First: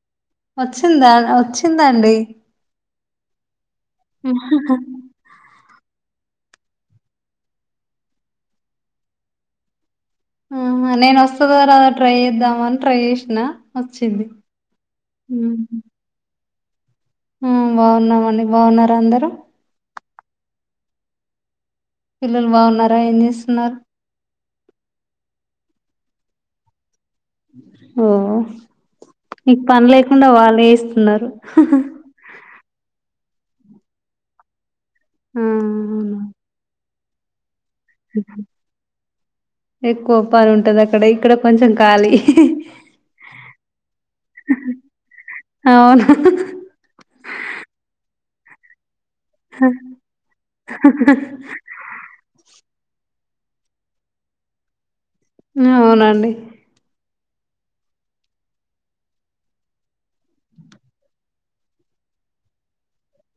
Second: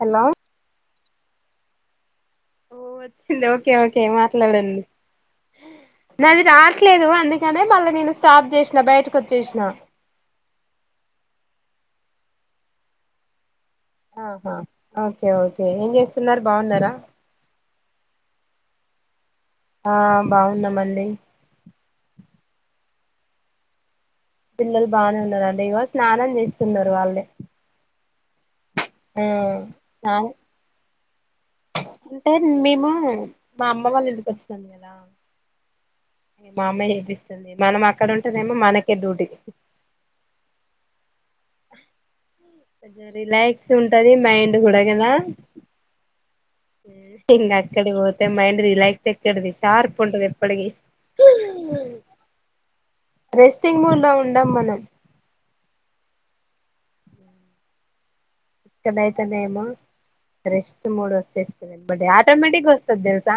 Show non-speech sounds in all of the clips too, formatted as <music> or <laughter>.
Hello వచ్చిందా వచ్చిందండి ఓ వచ్చింది ఓకే ఓకే మాట్లాడండి నాది రాట్లేదు అందుకనే మళ్ళా నేను స్టాప్ చేసినా బయటకు వచ్చేసిన ఆ నేను వస్తదా రాదా అని ట్రై చేద్దామ అని ట్రై చేసిన వచ్చింది ఆహా ఓకే ఓకే ఏం చేస్తున్నారు బాగున్నారా హు బాగున్నామండి బాగున్నార అందరు ఆ బాగున్నామండి పిల్లలు బాగున్నారా ఏమి చేస్తున్నారు పిల్లలు బాగానే ఉన్నారండి ఇగో స్నానం చేస్తున్నారు వాళ్ళే ఓ నీకు పని ఆ లేకుండా వాళ్ళే చేస్తున్నారు అంటే మేము మా అమ్మ వాళ్ళ ఇంటికి వచ్చినాం కదా ఆ మా అమ్మే తినిపిస్తుంది మనం అక్కడ ఉంటేనేమో మనకే డ్యూటీ ఎక్కువ పని ఉంటది అక్కడ ఇక్కడ కొంచెం ఖాళీ రిలాక్స్ ఉంటది మైండ్ కూడా కదా అవును ఉం ఇంగ అక్కడకి పోతే మైండ్ రిలాక్స్ డది షార్ప్ ఉంటది ఎప్పటికి రెస్టింగ్ మూడ్ లో ఉండం మనం అవునండి ఇక్కడ అయితనేమో రెస్ట్ మోడ్ వచ్చేస్తుంది ఎమ్మటే ఆటోమేటిిక్ వస్తది తెలుసా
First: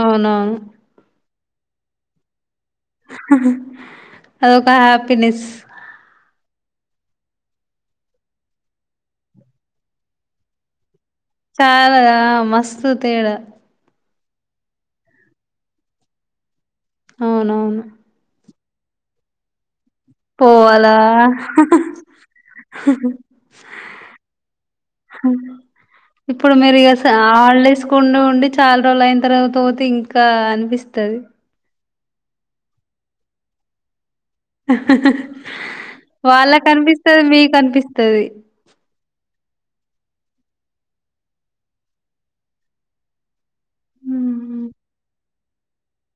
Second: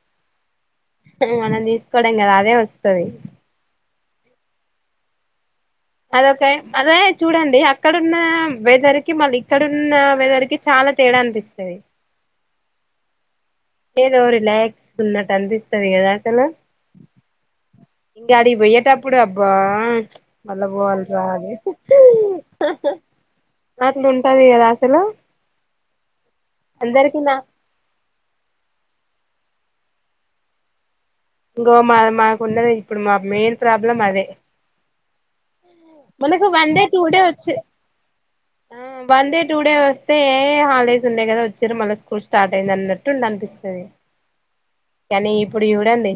అవునవును మనం తీసుకోవడం కాదు అదే వస్తది అదొక హ్యాపీనెస్ కే అదే చూడండి అక్కడన్న వేదరికి మళ్ళీ ఇక్కడన్న వేదరికి చాలా తేడా అనిపిస్తది చాలాదా ఆ మస్తు తేడా ఏదో రిలాక్స్ ఉన్నట్టు అనిపిస్తది కదా అసలు అవునవును పొయ్యేటప్పుడు అబ్బా మళ్ళ పోవాలా పోవాల రా అని అట్లు ఉంటది కదా అసలు ఇప్పుడు మీరు ఇగ అందరికి నా హాల్ డేస్ కి ఉండి ఉండి చాలా రోజులు అయిన తర్వాత పోతే ఇంకా అనిపిస్తుది సో మా మాకున్నది ఇప్పుడు మా మెయిన్ ప్రాబ్లమ్ అదే <inaudible> మనకి వాళ్ళకి వన్ డే టూ డే అనిపిస్తది మీకు వచ్చే అనిపిస్తది ఆ వన్ డే టూ డే వస్తే హాలిడేస్ ఉన్నాయి కదా వచ్చారు మళ్ళీ స్కూల్ స్టార్ట్ అయింది అన్నట్టు ఉండ అనిపిస్తుంది హమ్ కానీ ఇప్పుడు చూడండి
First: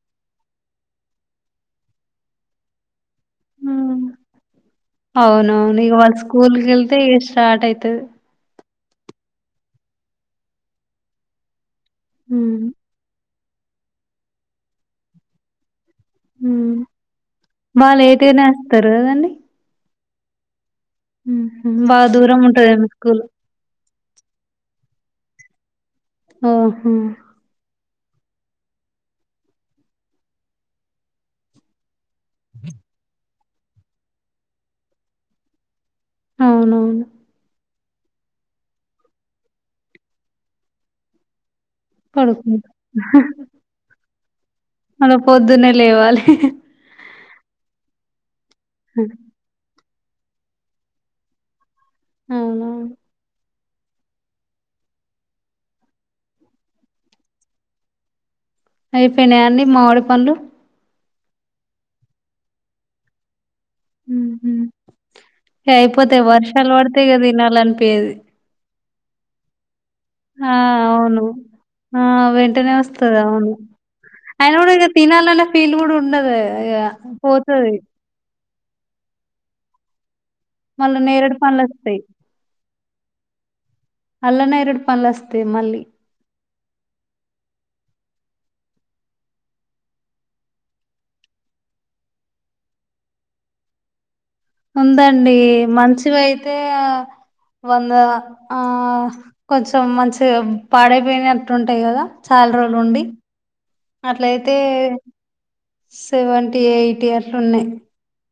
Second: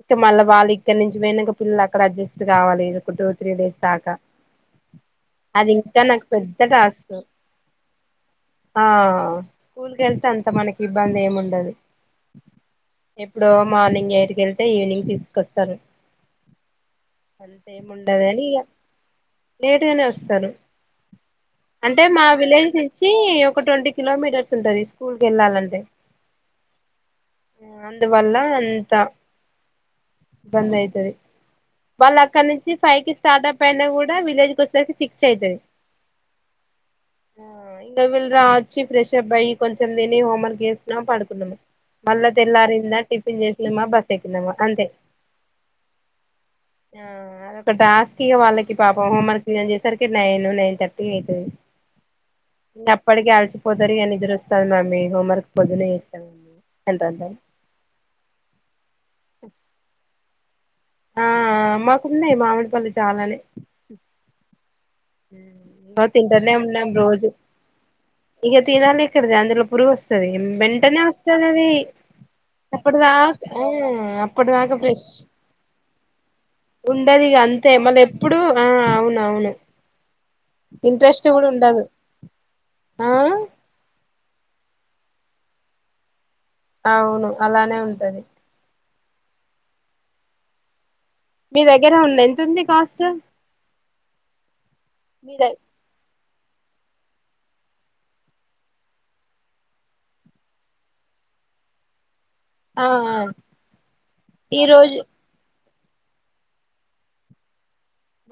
ఇంకా మళ్ళీ వాళ్ళు ఇక్కడ నుంచి పోయినాక పిల్లలు అక్కడ అడ్జస్ట్ కావాలి ఒక టూ త్రీ డేస్ ఉమ్. దాకా అది అవునవును ఇగ ఇంకా వాళ్ళు నాకు స్కూల్ పెద్ద గెళ్తే టాస్క్ ఇగ స్టార్ట్ అయితుది ఆ స్కూల్కి వెళ్తే అంత మనకి ఇబ్బంది ఏమిండదు ఉం ఎప్పుడో మార్నింగ్ ఎయిటుక వెళ్తే ఈవినింగ్ తీసుకొస్తారు వాళ్ళు లేటుగానే అంతేేముండదని ఇగ వస్తారు కదండి లేటుగానే వస్తారు ఉహు, అంటే బాగా మా దూరం విలేజ్ ఉంటదేమో నుంచి స్కూల్ ఒక ట్వంటీ కిలోమీటర్స్ ఉంటది స్కూల్కి కి వెళ్ళా లంటే ఆహా అందువల్ల అంత ఇబ్బంది అయితది వాళ్ళు అక్కడ నుంచి ఫైవ్ కి స్టార్ట్ అప్ అయినా కూడా విలేజ్ క వచ్చేసరికి సిక్స్ అయితది అవునవును ఆ ఇంగ వీళ్ళ రా వచ్చి ఫ్రెష్ అప్ అయి కొంచెం తేని హోమ్ వర్క్ చేసినమా పడుకున్నాము మళ్ళా పడుకుంటా తెల్లారింద టిఫిన్ చేసినమా బస్ ఎక్కినమా అలా పొద్దునే లేవాలి ఆ అదొక టాస్క్ ఇగ వాళ్ళకి పాపం హోంవర్క్ చేసరికి నైన్ నైన్ థర్టీ అయితది అవునవును ఇంగ అప్పటికే అలసి పొదరిగాని నిదరుొస్తంది మమ్మీ హోంవర్క్ పొద్దున చేస్తాం మమ్ీ అంటద్దా <unintelligible> అయిపోయినాయా అండి మామిడి పండ్లు ఆ మాకున్నాయి మామిడిపల్లు చాలానే ఉహు బా అయిపోతాయి తింటానే వర్షాలు ఉన్నాం పడితే ఇగ రోజు తినాలనిపియది ఇగ తీరా నెచర్ది అందులో పురుగొస్ సరే ఆ వెంటనే అవును వస్తది అది ఆ వెంటనే అప్పుడు వస్తది దాకా మ్ అప్పుటి దాకా ప్రెస్ తినాలన్న ఫీల్ కూడా ఉండదు ఇగ ఉండదు ఇగ అంతే పోతది మళ్ళీ ఎప్పుడు ఆ అవునవును మళ్ళా ఇంట్రెస్ట్ నేరేడు కూడా పండ్లు ఉండదు వస్తాయి ఆ అల్లనేరడు పళ్ళు వస్తయి మళ్ళీ అవును అలానే ఉంటది మీ దగ్గర ఉంది ఎంత ఉంది కాస్ట్ ఉందండి మీ ద మంచివి అయితే వంద ఆ కొంచెం మంచిగ పాడైపోయినట్టు ఉంటాయి కదా చాలా రోలు ఆ ఉండి అట్లయితే ఈ రోజు సెవెంటీ ఎయిటీ అట్లు ఉన్నాయి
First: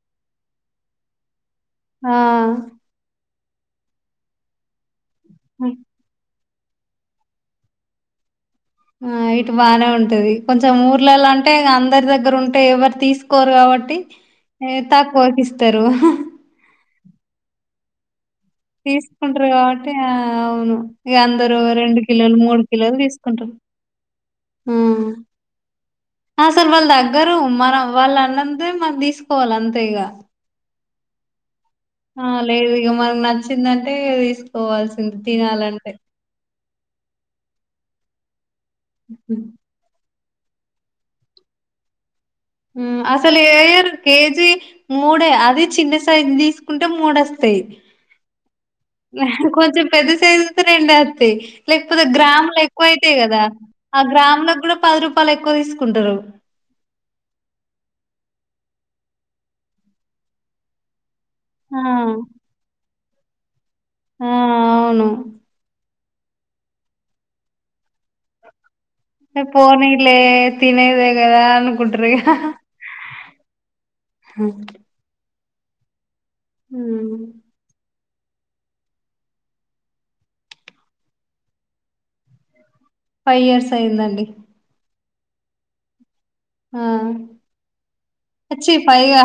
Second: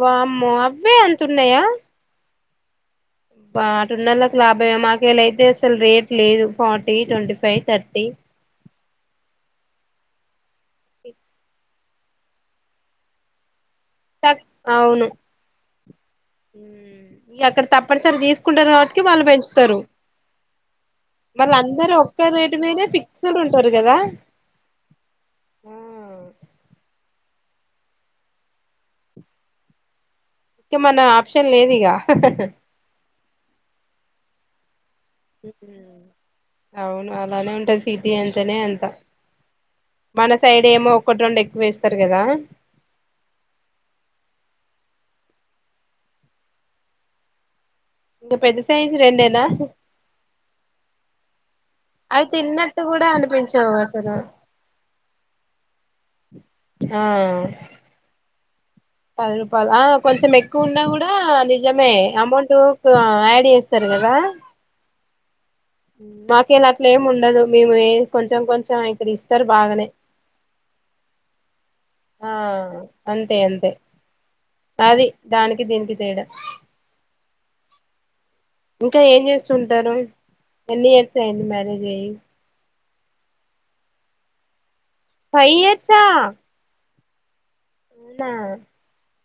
వామ్మో అవే అంతున్నాయా ఆ బాటున్నళ్ళకి లాభయ మాకెలయితే ఆ అసలు రేట్ లేదు ఫార్టీ ట్వంటీ ఫైవ్ థర్టీ ఆ ఇటు బానే ఉంటది కొంచెం ఊర్లలో అంటే అందరి దగ్గర ఉంటే ఎవరు తీసుకోరు కాబట్ ట్టి తక్ అవును ఎతకొకిిస్తరు పడిసెల్ దీస్ కుంటరు వాట్కి వాళ్ళు పెంచుతారు కాబట్టి ఆ అవును ఇక మళ్ళ అందరు రెండు ఒక్క కిలోలు రేటు మీదే ఫిక్స్డ్ ఉంటరు గదా మ్ అస్సల వాల్ దగ్ గ్గరు మనం వాళ్ళ అన్నంతే మనం దీసుకోవాలి అంతే ఇగా కి మన ఆప్షన్ లేదు ఇగ ఆ లేదు ఇగ మనకు నచ్చిందంటే తీసుకోవాల్సింది తినాలంటే అవును అలానే ఉంటది సిటీ అంటేనే అంత హ్మ్. మన సైడ్ ఏమో ఒకటి రెండు ఎక్కువ వేస్తారు కదా అసలు ఏయర్ కేజీ మూడే అది చిన్న సైజు తీసుకుంటే మూడొస్తాయి ఇంకా పెద్ద సైజు రెండేనా కొంచెం పెద్ద సైజు రెండే వత్తయ్ లేకపోతే అవి గ్రాములు తిన్నట్టు ఎక్కువ కూడా అయితాయి కదా అనిపించవు ఆ అసలు గ్రాములో కూడా పది రూపాయలు ఎక్కువ తీసుకుంటారు ఆ పది రూపాయలు కొంచెం ఎక్కువ ఉన్నా కూడా ఆ నిజమే అమౌంటుకు యాడ్ చేస్ సరి కదా ఆ అవును మాకు ఇలా అట్లీం ఉండదు మేము కొంచెం కొంచెం ఇక్కడ ఇస్తారు బాగానే పోనీలే తినేదే కదా అనుకుంట్రు ఇగ ఆ అంతే అంతే అంతే అది దానికి దీనికి తేడా హ్మ్ ఇంకా ఏం చేస్తుంటారు ఎన్ని ఇయర్స్ అయ్యింది మ్యారేజ్ అయ్యి ఫైవ్ ఇయర్స్ అయిందండి ఫైవ్ ఇయర్సా ఆ అవునా అచ్చి ఫైవా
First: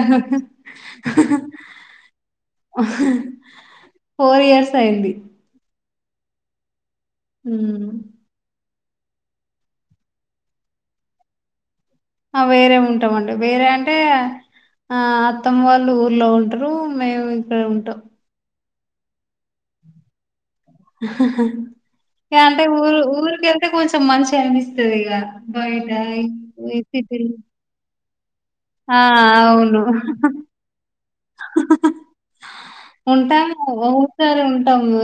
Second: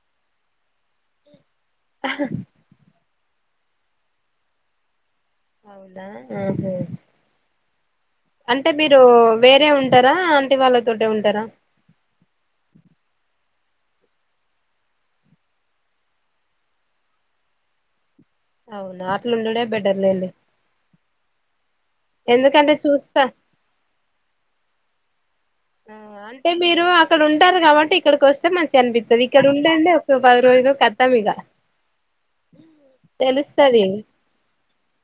ఫోర్ ఇయర్స్ అయింది అవునా మ్ హు ఉమ్ అంటే మీరు వేరే ఉంటారా ఆంటి వాళ్ళ తోటే ఉంటారా ఆ వేరే ఉంటామండి వేరే అంటే ఆ అత్తమ్మ వాళ్ళు ఊర్లో ఉంటారు మేము ఇక్కడ ఉంటాం అవున ఆట్లుండుడే బెటర్ర్లేండి ఇ అంటే ఎందుకంటే ఊరు చూస్తా ఊరికేళ్తే కొంచెం మంచిగా అనిపిస్తది ఇగ బయట ఆ అంటే ఈ మీరు అక్కడ సిటీలో ఉంటారు కాబట్టి ఇక్కడికి వస్తే మంచిగా ఆ అనిపిత్తది ఇక్కడ అవును ఉండండి ఒక పది రోజులు కతం ఇగ ఉంటాము తెలుస్తది ఒకసారి ఉంటాము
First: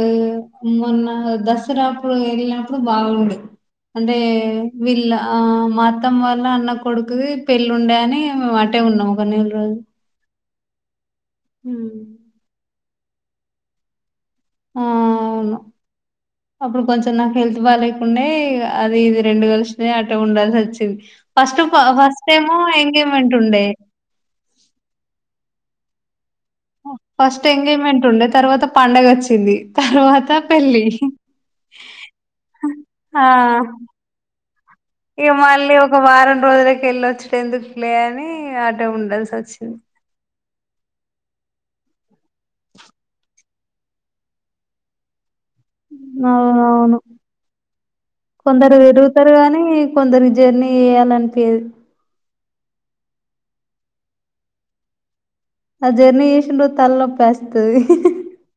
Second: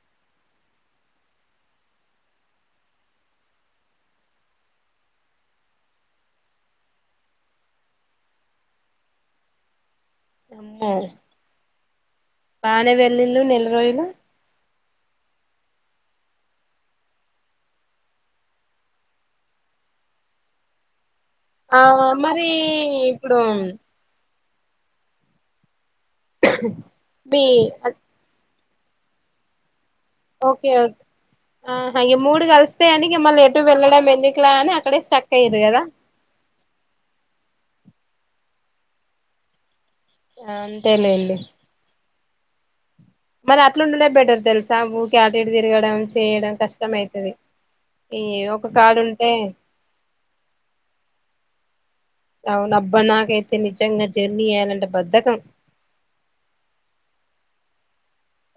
మొన్న దసరాప్పుడు వెళ్ళినప్పుడు బాగుండు అంటే వీళ్ళ మా అత్తమ్మా వల్ల అన్న కొడుకుది పెళ్ళి ఉండే అని మాట అడనే ఉన్నాము ఒక నెలరోజులు అమ్మో ఉమ్ బానే వెల్లుళ్ళు నెల రోజులు ఉ అవును అప్పుడు కొంచెం నాకు హెల్త్ బాలేకుండే అది ఇది రెండు కలిసినయి అట్టే ఉండాల్సి వచ్చింది ఫస్ట్ ఆ మరి ఫస్ట్టేమో ఎంగేజ్మెంట్ ఇప్పుడు ఉండే మీ ఫస్ట్ ఎంగేజ్మెంట్ ఉండే తర్వాత పండగ వచ్చింది తర్వాత పెళ్ళి ఆ ఈ మూడు కలిస్తే అని ఆ మల్లా ఎటు వెళ్ళడం ఎందుకులే అని అక్కడే స్టక్ అయ్యారు కదా కొన్ని రోజులకి వెళ్ళొచ్చట ఎందుకులే అని ఆటే ఉంల్సి వచ్చింది ఆ అంతేలేండి మరి అట్లుండు బెటర్ తెలుసా ఊకే ఆటు ఇటు తిరగడం చేయడం అవునవును కష్టమయితది కొందరు తిరుగుతారు గానీ కొందరికి జర్నీ చెయ్యాలనిపియ్యాదు అవును అబ్బా నాకైతే నిజంగా జర్నీ చెయ్యలంటే బద్ధకం ఆ జర్నీ చేసిన రోజు తలనొప్పివేస్తది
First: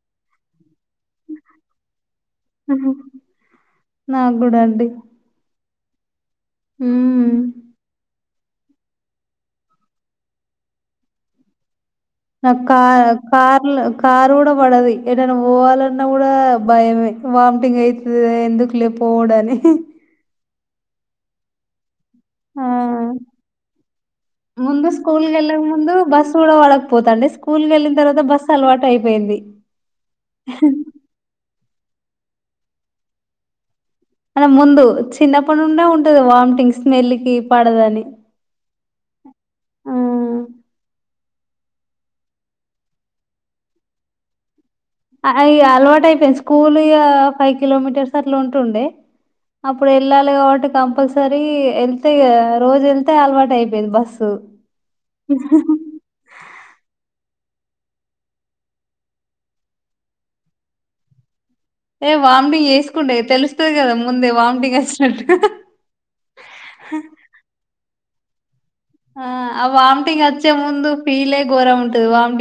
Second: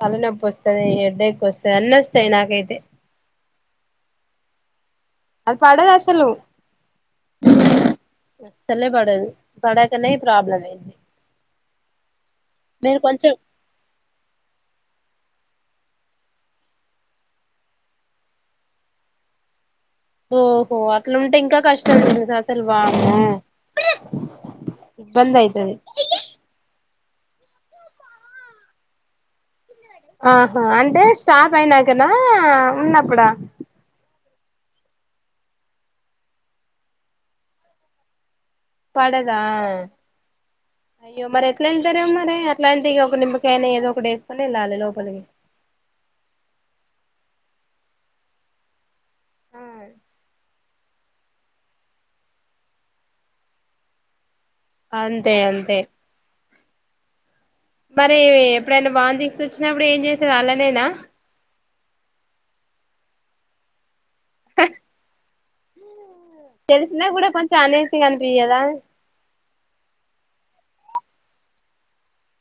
తల నొప్పి వస్తు వస్తది హెడేక్ వస్తది అన్ని వస్తాయి నాకైతే నాకు పడదసలు ఉ అస్సలే పడదు పడకనే ప్రాబ్లంఅయ్యింది నాకు కార్ కార్లో కార్ కూడా పడది ఎటైనా పోవాలన్నా కూడా భయమే వామిటింగ్ అయితది ఎందుకులే పోవుడని ఓహో అట్లుంటే ఇంకా కష్టం లే అసలు ఆ వామ్మో ముందు ఇబ్బంది స్కూల్కెల్లక అయితది ముందు బస్ కూడా పడక పోతాండే స్కూల్ వెళ్ళిన తర్వాత బస్సు అలవాటు అయిపోయింది ఆహా అంటే స్టాప్ అయినాకన ఉన్నప్పుడా అ ముందు చిన్నప్పటి నుండే ఉంటది వామిటింగ్ స్మెల్ కి పడదని పడదా అయ్యో మరి ఎట్లా వెళ్తారు మరీ అట్లాంటి ఇ ఒక నిమ్మకాయైన ఏదో ఒకటి వేసుకొని వెళ్ళాలి లోపలికి ఇగ అలవాటు అయిపోయింది స్కూల్ ఇక ఫైవ్ కిలోమీటర్స్ అట్లా ఉంటుండే ఆ అప్పుడు ఎల్లాలి కాబట్టి కంపల్సరీ వెళ్తే ఇగ రోజు వెళ్తే అలవాటు అయిపోయింది బస్సు అంతే అంతే మరి ఎప్పుడైనా వొంటింగ్స్ వచ్చినప్పుడు ఏం చేసేది అలానేనా ఏ వామిటింగ్ చేసుకుండే తెలుస్తది కదా ముందే వామిటింగ్ వచ్చినట్టు. తెలిసినా కూడా కొంచెం అనేసిగా అనిపియ్యదా. ఆ ఆ వామిటింగ్ వచ్చే ముందు ఫీల్ ఏ ఘోరంగా ఉంటది వమ్.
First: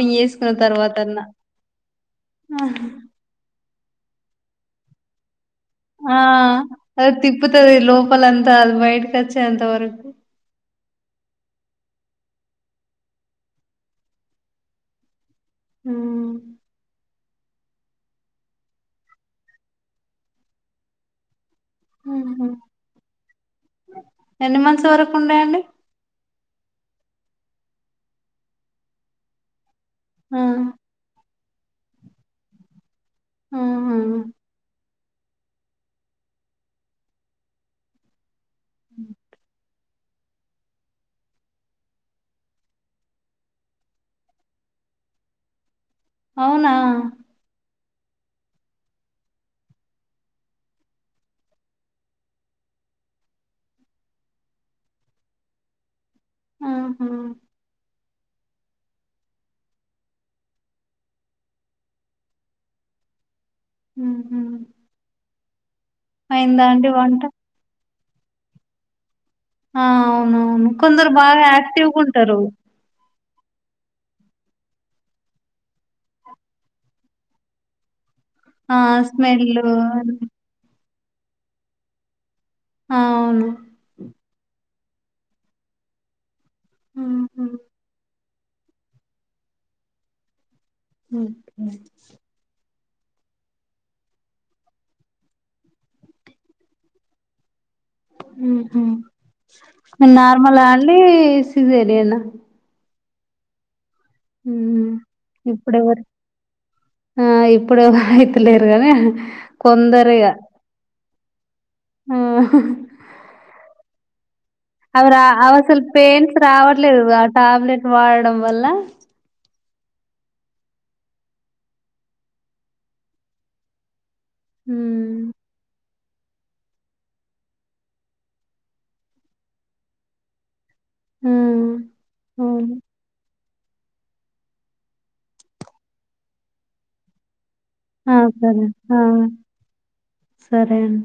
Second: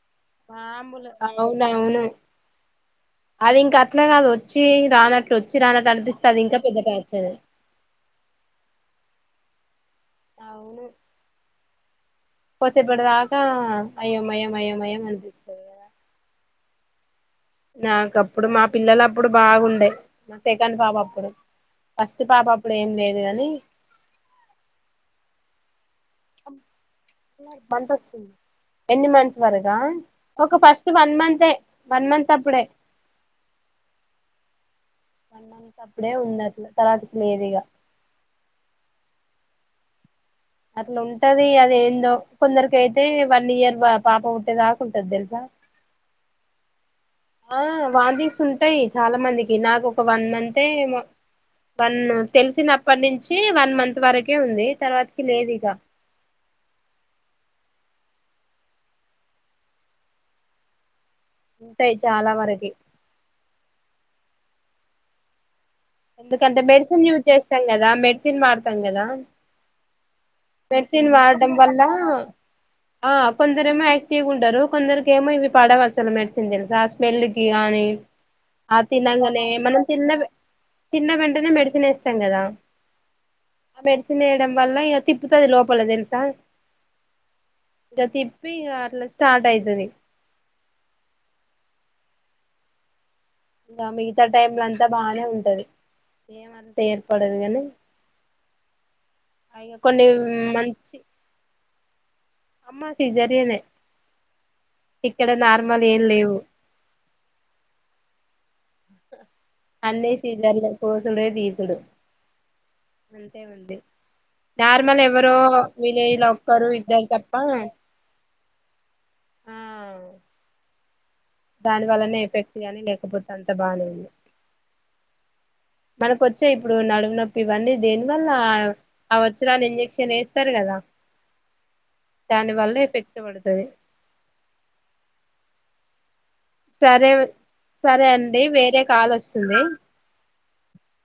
ఆ అమ్ములు లంగా వోని అవును అది ఇంకా. అట్లా కాదు వచ్చి రానట్లు వచ్. ఆ అది తిప్పుతది లోపల్ అంత అది బయటికి వచ్చే అంతా వరకు. కోసైపడదాక అయో మయం అయ్యోమయం అనిపిస్తది. ఆ. నాకప్పుడు మా పిల్లలు అప్పుడు బాగుండే మా సేకాండ పాప అప్పుడు. ఫస్ట్ పాప ఉహు అప్పుడు ఏం లేదు గాని. ఎన్ని మంత్స్ వరకు ఉండయండి మంత వస్తుంది ఎన్ని మంత్స్ మరక. ఆ ఒక ఫస్ట్ వన్ మంతే వన్ మంత్ అప్పుడే. ఆహా. వన్ మంత్ అప్పుడే ఉంది అట్లా తర్వాతకి లేదు ఇగా. అట్లా ఉంటది అద ఏందో కొందరికి అయితే వన్ ఇయర్ పాప పుట్టేదాకా ఉంటది తెలుసా. అవునా. ఆ వాంతింగ్స్ ఉంటాయి చాలా మందికి నాకు ఒక వన్ మంతే ఏమో. వన్ తెలిసినప్పటి నుంచి వన్ మంత్ వరకే ఉంది తర్వాతకి లేదు ఇగ. ఉహు. ఉంటాయి చాలా వరకి. ఉహు. ఎందుకంటే అయిందా అండి మెడిసిన్ వంట యూజ్ చేస్తాం కదా మెడిసిన్ వాడతాం కదా. ఆ అవునవును మెడిసిన్ కొందరు బాగా వాడం వల్ల యాక్టివ్గా ఉంటారు ఆ. కొందరు ఏమో యాక్టివ్ గా ఉంటారు కొందరుకి ఏమో ఇవి పడవు అసలు మెడిసిన్ తెలుసా స్మెల్ కి గాని. ఆ తినంగానే ఏమన్న తిన్న వేంట్. తిన్న వెంటనే మెడిసిన్ వేస్తాం కదా ఆ అవును మెడిసిన్ వేయడం వల్ల ఇగ. తిప్పుతాది లోపల తెలుసా. ఉహు ఇట్లా తిప్పి ఇగ అట్లా స్టార్ట్ అవుతుది. హ్మ్. ఇంకా మిగతా టైమ్ లో అంతా బానే ఉంటది. ఏమంత ఏర్పడదు కాని. ఇగ కొన్ని నార్మల్ మంచి కాబట్టి సిజేరియన్. సీజరిన్. లేవు ఆ ఇప్పుడు. లేరు గాని. అన్ని సిజేరియన్ కోసుడే తీసాడు. ఆ అవి రా అ అవసలు లో పెయిన్స్ ఒక్కరు రావట్లేదు ఇద్దరు ఆ తప్ప టాబ్లెట్ వాడడం వల్ల. ఆ దాని వల్లనే ఎఫెక్ట్ కానీ లేకపోతే అంత బాలేదు. ఉహు. మనక వచ్చే ఇప్పుడు నడుము నొప్పి ఇవన్నీ దీంట్ల ఆ వచ్చిరాని ఇంజక్షన్స్ వేస్తారు కదా. హ్మ్ దాని వల్ల అవును ఎఫెక్ట్ పడుతది. సరే. సరే ఆ అండి సరే వేరే ఆ కాల్ వస్తుంది. సరే అండి